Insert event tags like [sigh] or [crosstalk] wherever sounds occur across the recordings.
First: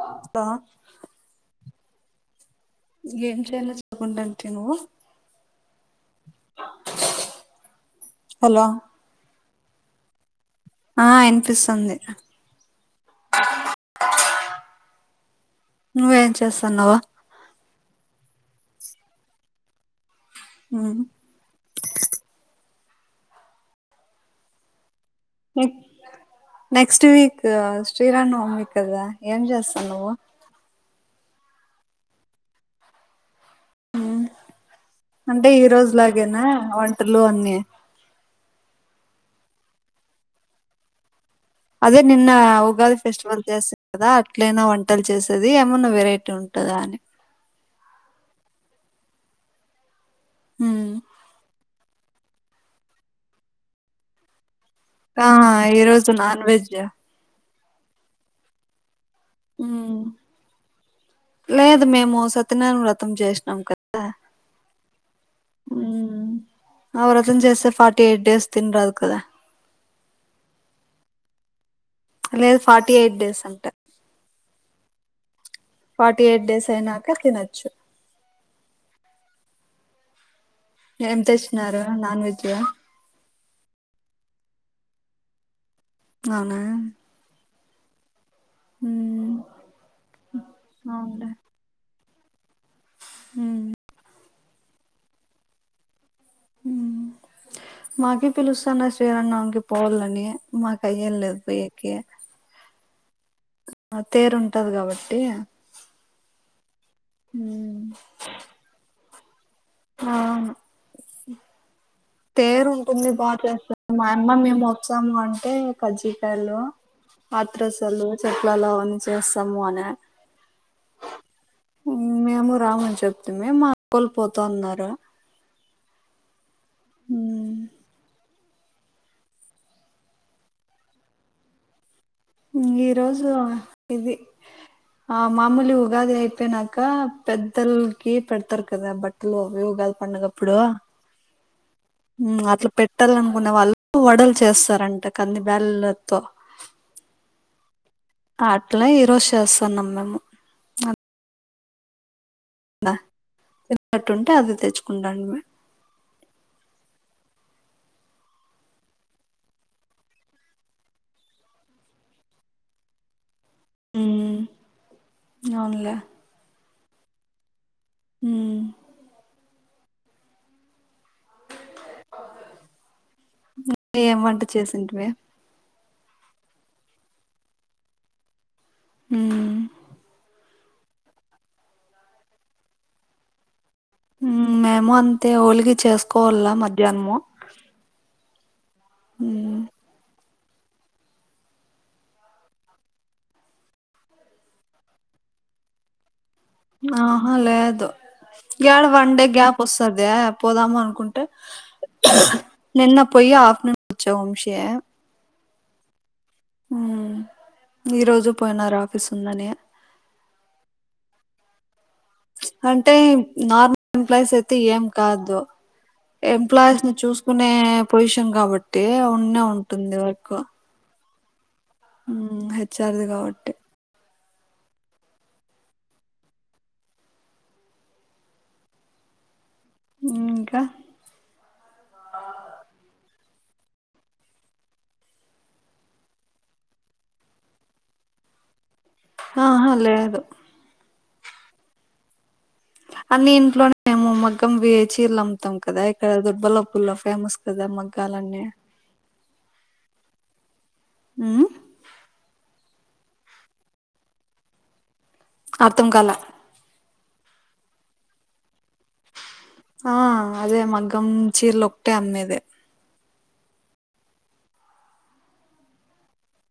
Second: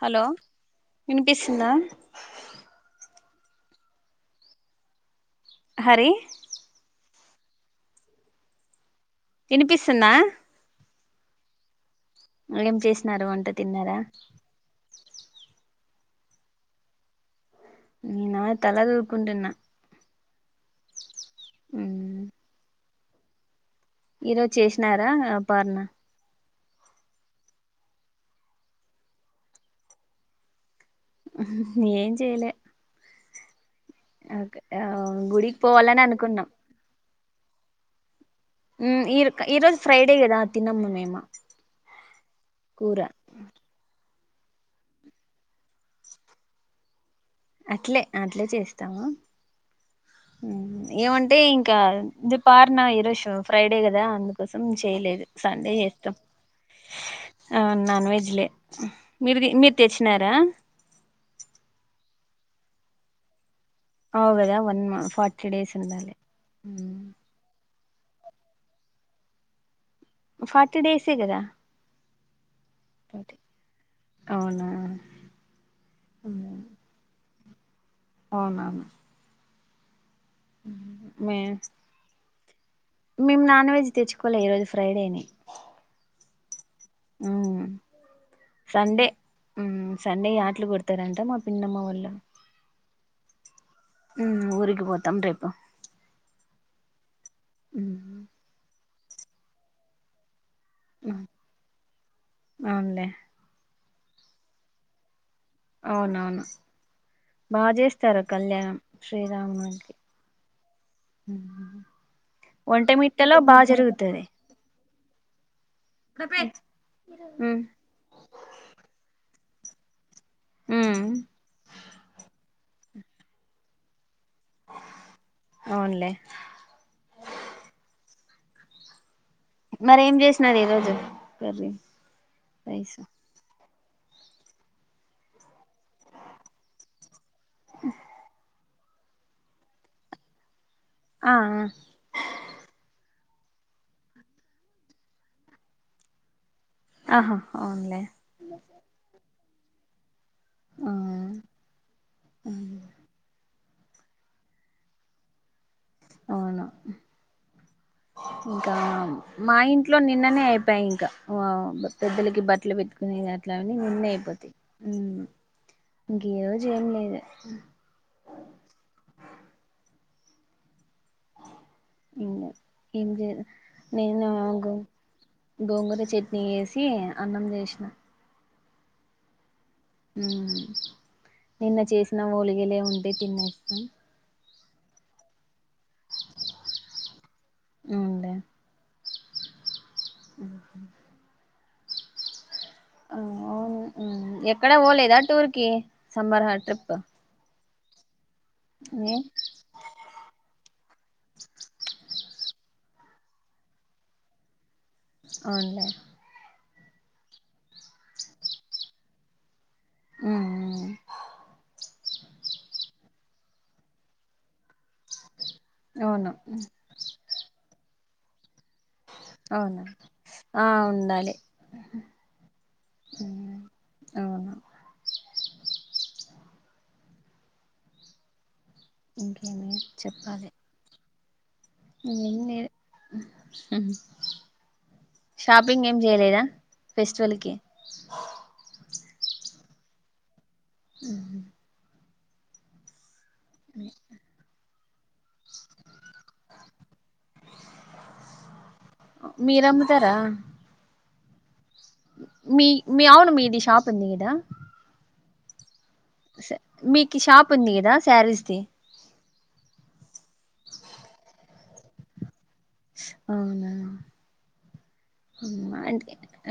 Hello వినిపిస్తుందా చేయాలా చెప్పుకుంటా ఆంటీవి నువ్వు హరి హలో వినిపిస్తుందా ఆ వినిపిస్తుంది. ఏం చేసినారు వంట తిన్నారా నువ్వేం చేస్తాన్నావ్. నేనా తలదువ్వుకుంటున్నా అహ ఈ రోజు చేసినారు. ర పార్నా నెక్స్ట్ వీక్ శ్రీరామనవమి కదా ఏం చేస్తాన్నవు. ఏం చేయలే. ఆ అంటే గుడికి ఈ పోవాలని రోజులాగేనా అనుకున్నాం వంటలు అన్ ని ఊ ఇ ఇ ఈరోజు ఫ్రైడే గదా తినమ్ మేమ్. అదే నిన్న ఉగాది ఫెస్టివల్ చేస్ కదా అట్లనా వంటలు చేసేది ఏమన్నా వెరైటీ ఉంటదా అని అట్లే అట్లే చేస్తాము. ఏమంటే ఇంకా ఇది పార్నా ఈరోజు ఫ్రైడే కదా అందుకు కోసం చేయలేదు ఆ సండే ఈరోజు చేస్తం. నాన్ వెజ్ ఆ నాన్ వెజ్లే మీరుది మీరు తెచ్చినారా సత్య నారాయణ వ్రతం చేసినాం కదా అవుగదా వన్ మ ఫార్టీ డేస్ ఉండాలే ఆ వ్రతం చేస్తే ఫార్టీ ఎయిట్ డేస్ తినరాదు కదా ఫార్టీ డేసే కదా లేద్ ఫార్టీ ఎయిట్ డేస్ అంట అవునా ఫార్టీ ఎయిట్ డేస్ అయినాక తినచ్చు. చ్చు. అవునా ఏం మే తెచ్చినారు నాన్ వెజ్ ఆ? మేము నాన్ వెజ్ తెచ్చుకో కోలే ఈరోజు ఫ్రైడేఅని అవునా అవును సండే మ్మ్. ఊ సండే యాటలు కొడతారంట మా పిన్నమ్మ వాళ్ళు హు ఊ ఊరికి పోతాం రేపు ఊ మ్మ్ మాకి పిలుస్తన్నర్ తిరుణాలకి పోవలనీ ఉ మా కయల్ లేదు పోయి ఎకే అవునులే ఆ తేరు ఉంటది కాబట్టి అవునవును బాగా చేస్తారు కళ్యాణం శ్రీ ఆవును తేరు ఒంటె ఉంటుంది బాగా మిట్టలో చేస్తా మా జరుగుతది అమ్మ మేము వస్తాము అంటే కజ్జీకాయలు మ్మ్ అత్రరసలు చెక్రాలు అవన్నీ చేస్తా స్తాము అన ఉమ్ రామ్ అని చెప్తిమి మా అక్కాఒళ్ళు పోతం పోతున్నారు అవునులే ఉమ్ మరీ ఏం చేసినారు ఈ రోజు కర్ర్రి ఈరోజు ఇది ఆ మామూలు ఉగాది అయిపోయినాక పెద్దల్కి పెడతర్ డా బట్టలు ఉగాది పండగ అప్పుడు ఆ ఉమ్ అట్లా పెట్టాలనుకునే వాళ్ళు వడలు చేస్తారంట కంది బేళలతో ఆహా అవునులే అట్లా ఈరోజ చేస్ న్నాం మేము ఆ అ ద తిన్నట్టుంటే అది తెచ్చుకుంటాంటిమి అవున ఇంకా మా ఇంట్లో నిన్ననే అయిపోయ ఇంకా పెద్దలకి బట్టలు పెట్టుకునే అట్లాని నిన్నే హ్మ్ అయిపోతాయి అవునులే ఇంక ఈ రోజు జు ఏం లేదు ఉమ్ ఏం ఏం నేను వంట గో చేసింటివి గోంగూర ఇ చట్నీ చేసి అన్నం చేసిన ఉమ్ ఉమ్ నిన్న చేసిన ఓలిగలే ఉంటే తినం ఉమ్ మేము అంతే ఒలిగాలు చేసుకోవాల మధ్యాహ్నము ఉమ్ ఆహ ఆ అవును ఎక్కడ పోలేదా టూర్ కి సమ్మర్ ట్రిప్ ఆ అ లేదు ఏడ వన్ డే గ్యాప్ వస్తాదా పోదాము అనుకుంటే నిన్న పోయి ఆఫటర్నూన్ వచ్చ వంశీ అవున్లే ఉ ఈ రోజు పోయినారు ఆఫీస్ ఉందని ఊ అంటే నార్మల్ ఎంప్లాయీస్ అయితే ఏం కాదు అవును ఎంప్లాయీస్ ని చూసుకునే పొజిషన్ కాబ అంటే ఉన్నే అవును ఉంటుంది వర్క్ ఆ ఉండాలి మ్ హెచ్ ఆర్ ది కాబట్టి అవును అ ఏమి చెప్పాలి ఇంకా షాపింగ్ ఏం చేయలేదా ఫెస్టివల్కి ఆహ లేదు ఊహు అన్ని ఇంట్లోనే మేము మగ్గం వే చీరలు అమ్ముతాం కదా యక్కడ దొడ్ బల పల్ల ఫేమస్ కదా మగ్గాాలన్నీ ఇత్తర ఉ మీ మీ ఆవును మీది షది కదా అర్థం కాలా స మీకు షాప్ ఉంది కదా శారీస్ ది ఆ అదే మగ్గం చీరలు ఒటే అమ్మేదే అవునా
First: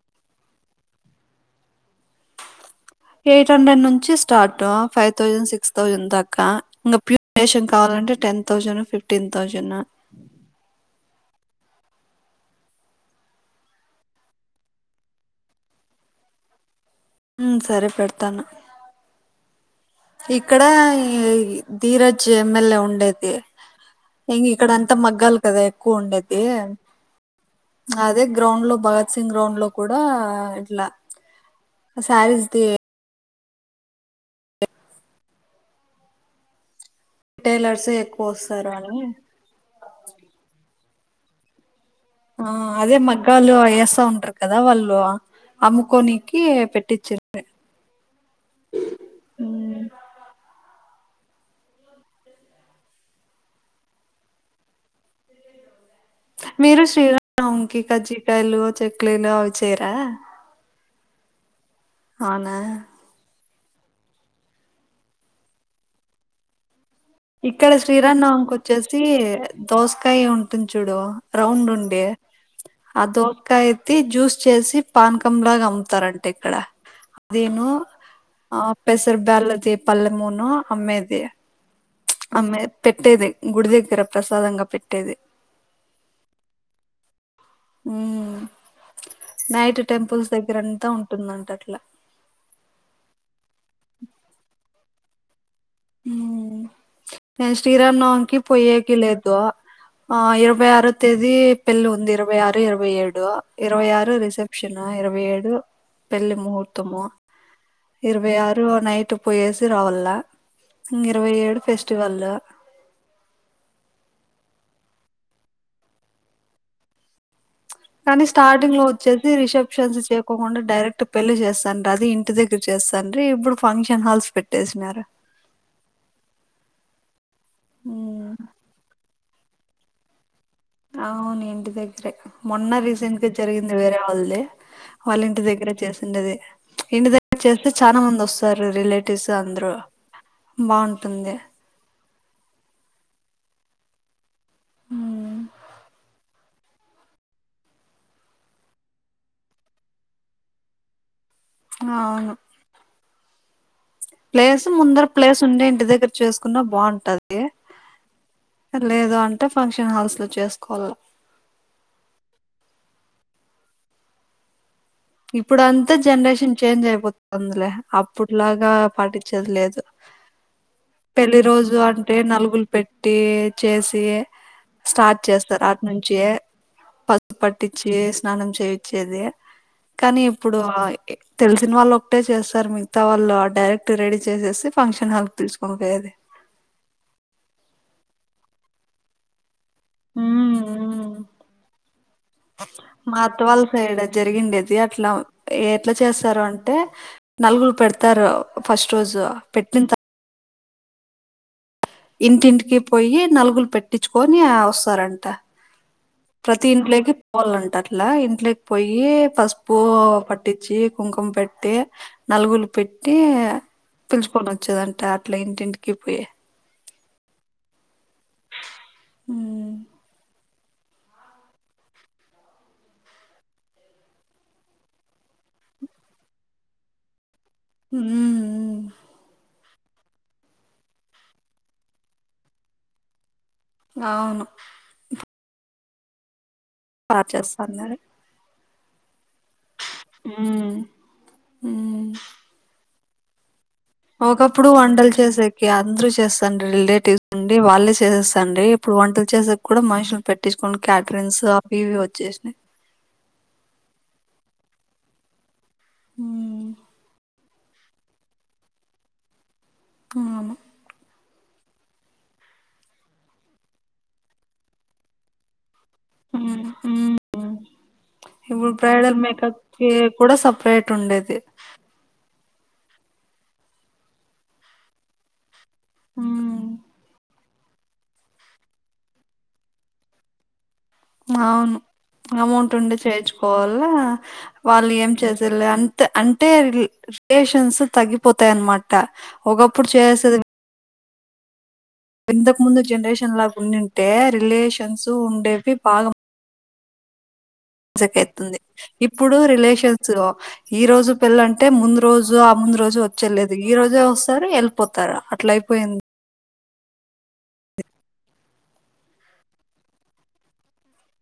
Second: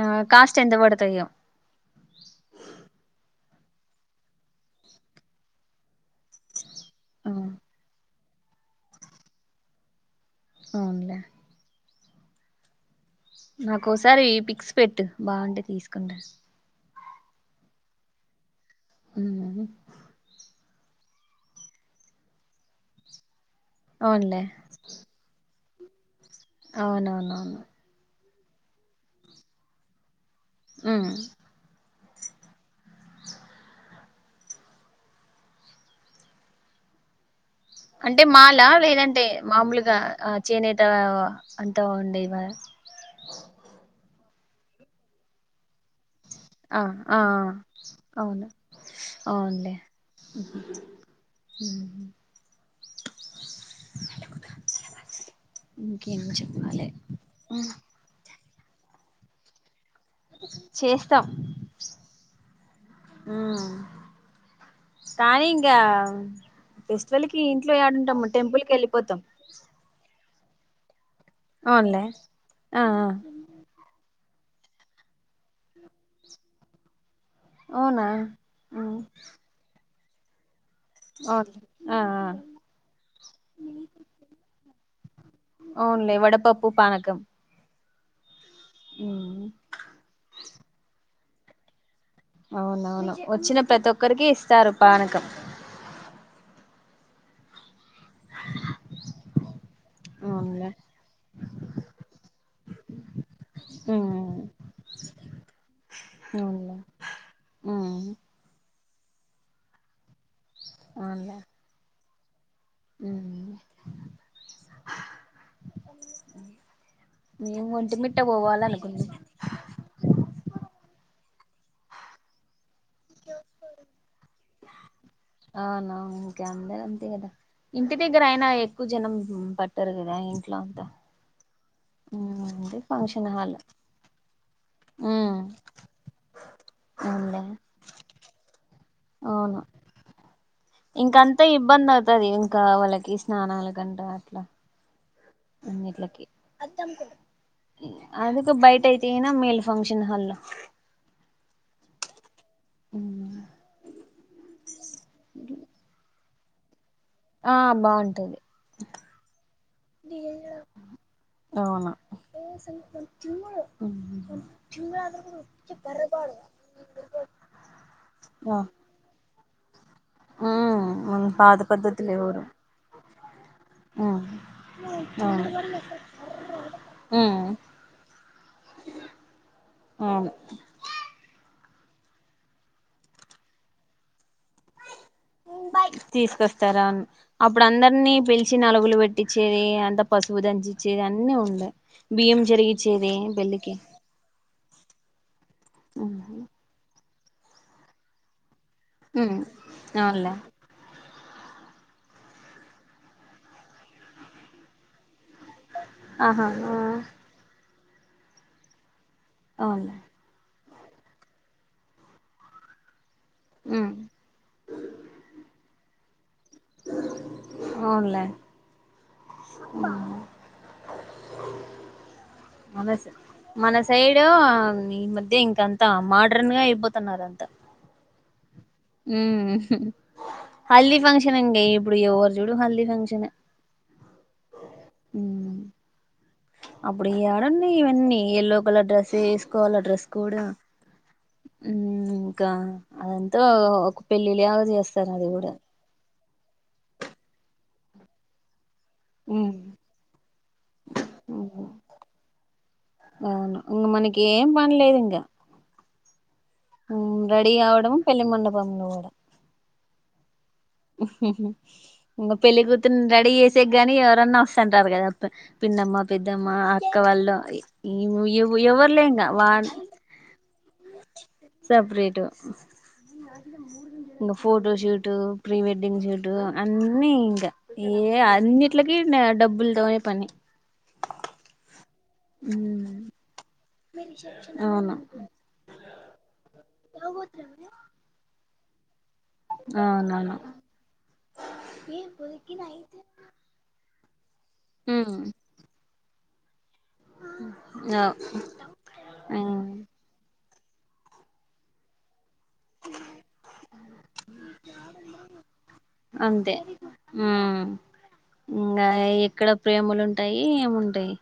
ఆ కాస్ట్ ఎంత పడతాయో ఎయిట్ హండ్రెడ్ నుంచి start five thousand six thousand దాకా ఇంకా ప్యూరేషన్ కావాలంటే టెన్ తౌసండ్ ఫిఫటీన్ తౌసండ్ అవున్లే నాకోసారి పిక్స్ పెట్టు బాగుంటే తీసుకుంటా మ్ సరే పెడతాను ఉ ఇక్కడ ధీరజ్ ఎమ్మెల్యే ఉండేది ఇం అవునులే ఇక్కడ అంతా మగ్గాలి కదా కొండ ఏ అవునవునవును అదే గ్రౌండ్ లో భగత్ సింగ్ గ్రౌండ్ లో కూడా హ్మ్ సారీస్ తీ టైలర్స్ అంటే ఎక్కువ మాల్ వస్తారు ఆ అని లేదంటే మామూలుగా చేనే ట అం ఆ అదే మగ్గాలు అయ్యేస ఉంటు కదా వాళ్ళు అమ్ముకోనికి ఆ ఆ పెట్టించిండ్రి అవును అవునులే ఉమ్, ఇంకేం మీరు చెప్పాలి శ్రీ రామనవమి ఉమ్, కి [unintelligible] కల్ చెెక్లీలు అవి చేయరు ఆ చేస్తాం అవునా కానీ ఇంకా ఫెస్టివల్ కి ఇక్కడ ఇంట్లో ఏడుంటాము శ్రీరామనవమి కి టెంపుల్ వచ్చేసి వెళ్ళిపోతాం దోసకాయ ఉం పట్తుం చూడు రౌండ్ ఉండడి అవునులే ఆ ఆ అద ఒక్కయితి జ్యూస్ చ్చసి పానకంలాగా అమ్ముతారంటే ఇక్కడ అదేను అవునా ఆ ఉమ్, పెసర్ బ్యాలద పల్మూను హమేది అవును ఆ ఆ ఆమె పెట్టేది గుడి దగ్గర ప్రసాదంగా పెట్టేది అవునులే వడపా పూ పనకం హ నైట్ టెంపుల్స్ దగ్గ దగ్గరంతా ఉంటుందంట అట్లా అవునవును వచ్చిన ప్రతి ఒక్కరికి ఇస్తారు పానకం నేను శ్రీరాన్నవంకి పోయ్యేకి లేదు ఆ ఇరవై అవునులే ఆరు తేదీ పెళ్లి ఉంది ఇరవై ఆరు ఇరవై ఏడు ఇరవై ఆరు ఉమ్ రిసెప్షన్ ఇరవై ఏడు పెళ్లి అవునులే ముహూర్తము ఉమ్ ఇరవై ఆరు నైట్ ఇటు పోయేసి రావల ఇ ఇరవై అవునులే ఏడు ఫెస్ట్ వల్ల ఉమ్ మేము ఒంటిమిట్ట కానీ స్టార్టింగ్ లో పోవాలనుకున్నాం వచ్చేసి రిసెప్షన్స్ చె కుండా డైరెక్ట్ పెళ్లి చేస్తాండది ఇంటి దగ్గర చేస్తాండ్రి ఇప్పుడు ఫంక్షన్ హాల్స్ పెట్టేసినారు అవునా ఓకే అందరు అంతే కదా ఇంటి దగ్గర అయినా ఎక్కువ జనం పట్టరు కదా ఇం అవును ఏంటి గ్గరే మొన్న అంటే రీసెంట్ గా ఫంక్షన్ హాల్ జరిగింది వేరే వాళ్ళది వాళ్ళ ఉమ్ ఇంటి దగ్గరే చేస్తుండేది ఇంటి దగ్గర అవునులే చేస్తే చాలా మంది వస్తారు రిలేటివ్స్ అవును అందరు బాగుంటుంది తది ఇంకా వాళ్ళకి స్నానాలకి అంట అట్లా ఉమ్, ట్లకి అందుకు బయట అయితేనా మేలు ఫంక్షన్ హల్ అవును ప్లేస్ ముందర ప్లేస్ ఉండే ఇంటి దగ్గర్ చేసుకున్నా బాగుం ఉంటది ఆ బాగుంటది లేద అంటే ఫంక్షన్ హాల్స్ లో చేసుకోవాల కొంచెం చిన్నది హ్మ్ హ్మ్ ఇప్పుడు అంతా జనరేషన్ చేంజ్ అయిపోతుందిలే ఆ అప్పుట్లాగా పాటించ దిలేదు ఉమ్ పెళ్లి పాత రోజు పద్ధతులు అంటే ఎవరు నలుగులు పెట్టి చేసి ఉమ్ స్టార్ట్ అవును చేస్తారు అటి నుంచి పసుపు ఉమ్ పట్టించి స్నానం చేయిచ్చేది కానీ అవును ఇప్పుడు ఆ [inaudible] తెలిసిన వాళ్ళు ఒకటే చేస్తారు మిగతా వాళ్లు direct ready by um by తీసుకొస్తారు అవును అప్పుడు అందరినీ పిలిచి నలుగులు పెట్టించేది అంత పసువు ఉమ్, దంచిచ్చేది ఉమ్. అన్నీ ఉండ బియ్యం చేరిగిచ్చేది పెళ్ళికి వియట్లా ఎట్లా ఉమ్ చేస్తారు అంటే నలుగురు పెడతారు ఫస్ట్ రోజు పెట్టిన్ త అవునులే ఇంటింటికి పోయి నలుగులు పెట్టించుకొని వస్తారంట ఆహా ప్రతి ఆ ఇంట్లోకి పోల్లంటారు లా ఇంట్లోకి పోయి పసుపు అవునులే పట్టి వచ్చి కుంకుం పెట్టి నలుగులు పెట్టి టి ఉమ్ పిలుచుకొని వచ్చేదంట అట్లా ఇంటింటికి పె అవునులే ఉమ్ ఉ మన మన సైడు ఈ మధ్య ఇంకంత మోడ్రన్ గా అయిపోతున్నారు అంత మ్ మ్ ఉ హల్ది ఫంక్షన్ అండి ఇప్పుడు ఎవరు చుడు హల్ది ఫంక్షన్ అవును అప్పుడు బాగా ఏడున్నాయి చేస్తాన్నారు ఇవన్నీ ఏలో బల డ్రెసస్ కోవాల డ్రెస్ కూడా ఉమ్ ఉమ్ ఇంకా అదంతో ఒకప్పుడు వండలు చేసాకి అందరూ చేస్ డి రిలేటివ్స్ ఉండి వాళ్ళే చేసస్తండి ఇప్పుడు వంటలు ఉమ్ చేసేక కూడా మనుషులు పెట్ట కొ క్యాటరిన్స్ ఆపి వచ్చేసినయ్ అవును ఇంకా మనకి ఏం పనిలేదు ఇంకా ఉమ్ రెడీ అవ్వడం పెళ్లి మండపం పోవడం అవును ఇంకా పెళ్ళ కూతురు రెడీ చేసే గాని ఎవరన్నా వస్తుంటారు కదా పిన్నమ్మ పెద్దమ్మ ఉమ్, అక్క వాళ్ళు ఉమ్. ఇప్పుడు ఎవరు బ్రైడల్ లేంకా వా మేకప్ కి కూడా సపరేట్ ఉండేది సపరేట్ ఇకా photoshoot pre wedding shirt um, అన్నీ ఇంకా ఏ అన్నిట్లకి డబ్బులతోనే పని మావును అమౌంట్ ఉండే చేర్చుకోవాలి వాళ్ళు అవును ఏం చేసేలే అంతే అంటే రిలేేషన్స్ తగిపోత అనమాట అ ఒకప్పుడు అవునవును చేసది ఇంతకు ముందు జనరేషన్ లాగా ఉండుంటే రిలేషన్స్ ఉండేవి బాగా అ మజకైతుంది ఇప్పుడు రిలేషన్స్ లో ఈ రోజు పెళ్ళంటే ముందు రోజు రోజు ఆ ముందు రోజు వచ్చేలేది ఈ రోజే వస్తారు వెళ్ళిపోతారు అట్ల అయిపోయింది ఉ ఇంకా ఎక్కడ ప్రేమలుంటాయి ఏముంటాయి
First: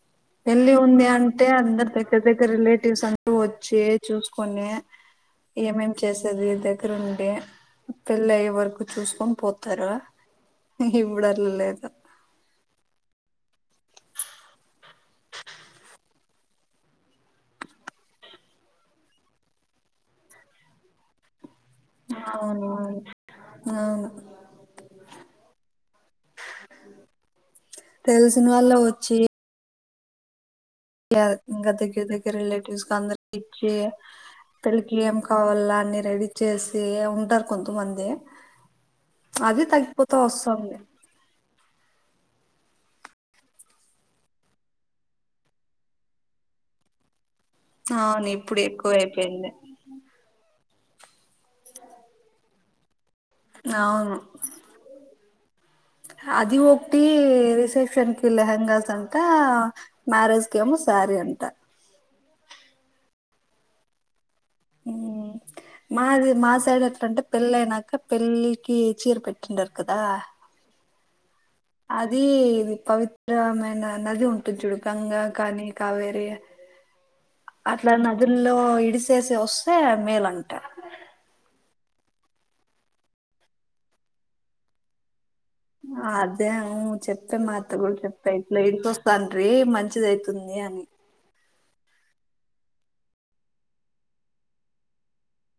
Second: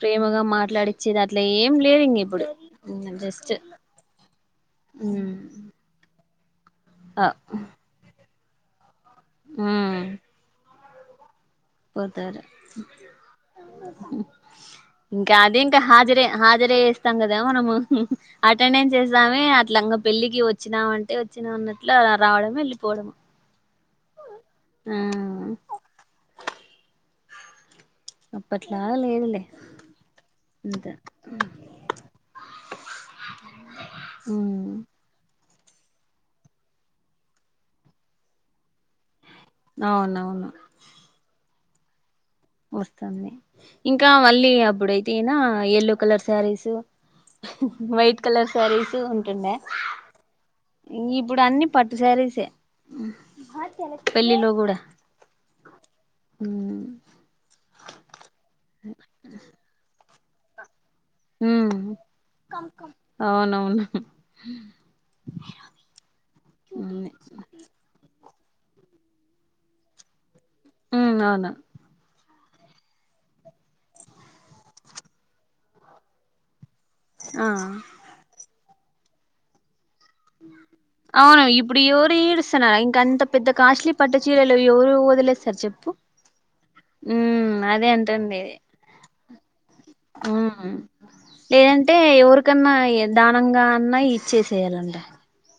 ప్రేమగా వెళ్లి ఉంది మాట్లాడిచ్చేది అట్లా అంటే ఏం అందరు లేదు ఇంగ దగ్గర ఇప్పుడు దగ్గర రిలేటివ్స్ అందరూ జస్ట్ వచ్చి చూసుకొనీ ఉమ్ ఏమేం చేస్ తది తె ఇక్కడ అ ఉండి పిల్ల ఏ వర్కు చూసుకొని పోతారా ఉమ్ ఇహ ఇప్పుడు అట్లా లేదు పోతారు ఇంకా అదే ఇంకా హాజరే హాజరేేస్తాం కదా మనము అటెండెన్స్ చేస్తామే అట్లా ఇంగ పెళ్ళికి వచ్చినామంటే వచ్చినా అన్నట్టు ఇట్లా రావడము అవునవును వెళ్ళిపోవడము అవును ఆ ఉ [unintelligible] [inaudible] తెలిసిన వాళ్లే అప్పట్లా వచ్చి లేదులే అంత ఇంకా దగ్గర దగ్గర రిలేటివ్స్ అందరికీ ఇచ్చి ఉమ్ పెళ్లికి కావాల అన్ని రెడీ చేసి ఉంటారు కొంతమంది అది తగ్గిపోతా వస్త అవునవును ఉంది ఇంకా మళ్ళీ అప్పుడైతేనా యల్లో కలర్ శారీస్ వైట్ అవును కలర్ ఇప్పుడు ఎక్కువ శారీస్ అయిపోయింది ఉంటుండే ఇంగ ఇప్పుడు అన్నీ పట్టు సారీస్ ఏ అవును అది ఉమ్ ఒటీ ఈ రిసెప్షన్ కి లెహెంగాస్ అంటా మ్యారేజ్ కేమో సారి అంట ఉమ్ అవునవును మాది మా సైడు ఎట్లంటే ఉమ్ పెళ్ళి అయినాక పెళ్ళి కీ చీర పెట్టిండారు కదా ఉ అవును అది ఇది పవిత్రమైన నది ఉంటుంది చూడు గంగా కానీ కావేరీ ఆ అట్లా నదుల్లో ఇడిస్ చేసి వస్తే మేలంట అవును ఇ ప్పుడు ఎవరు ఇడుస్తున్నారు ఇంకా అంత పెద్ద కాస్ట్లీ పట్టు చీరలు ఎవరు వదిలేస్ అదే చెప్తే మా అత్త అదే కూడా చెప్పే అంటుండేది ఇట్లా ఇ చ వస్తానీ మంచి మంచిదయితుంది ఉమ్ అని లేదంటే ఎవరికన్నా ఇగ దానంగా అన్నా ఇచ్చేసేయాలంటే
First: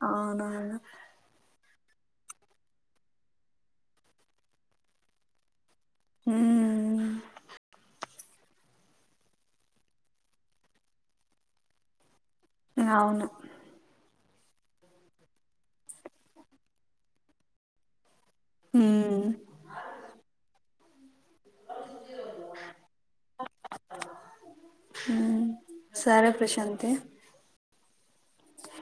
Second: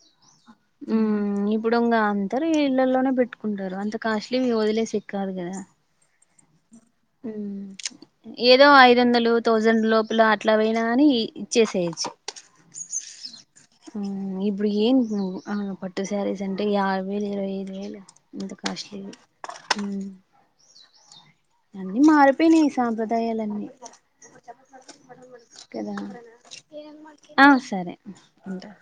అవునా హ్మ్ ఇప్పుడుంగ అందరు ఇళ్లలోనే పెట్టుకుంటారు అంత కాస్ట్లీ వి వది లేసి కి కాదు కదా హ ఏదో ఐదు వందలు థౌజండ్ లోపల అట్లాపోయినా గాని ఇచ్చేసేయచ్చు అవును ఉహ్ ఇబ్బుడు ఏంటి నువ్వు ఆహ్ పట్టు శారీస్ అంటే యావై వేలు ఇరవై ఐదు వేలు అంత కాస్ట్లీ వి మ్ ఆహ్ అన్ని మారిపోయినాయి సాంప్రదాయాలన్నీ కదా సరే ప్రశాంతి ఆ సరే ఉంటా.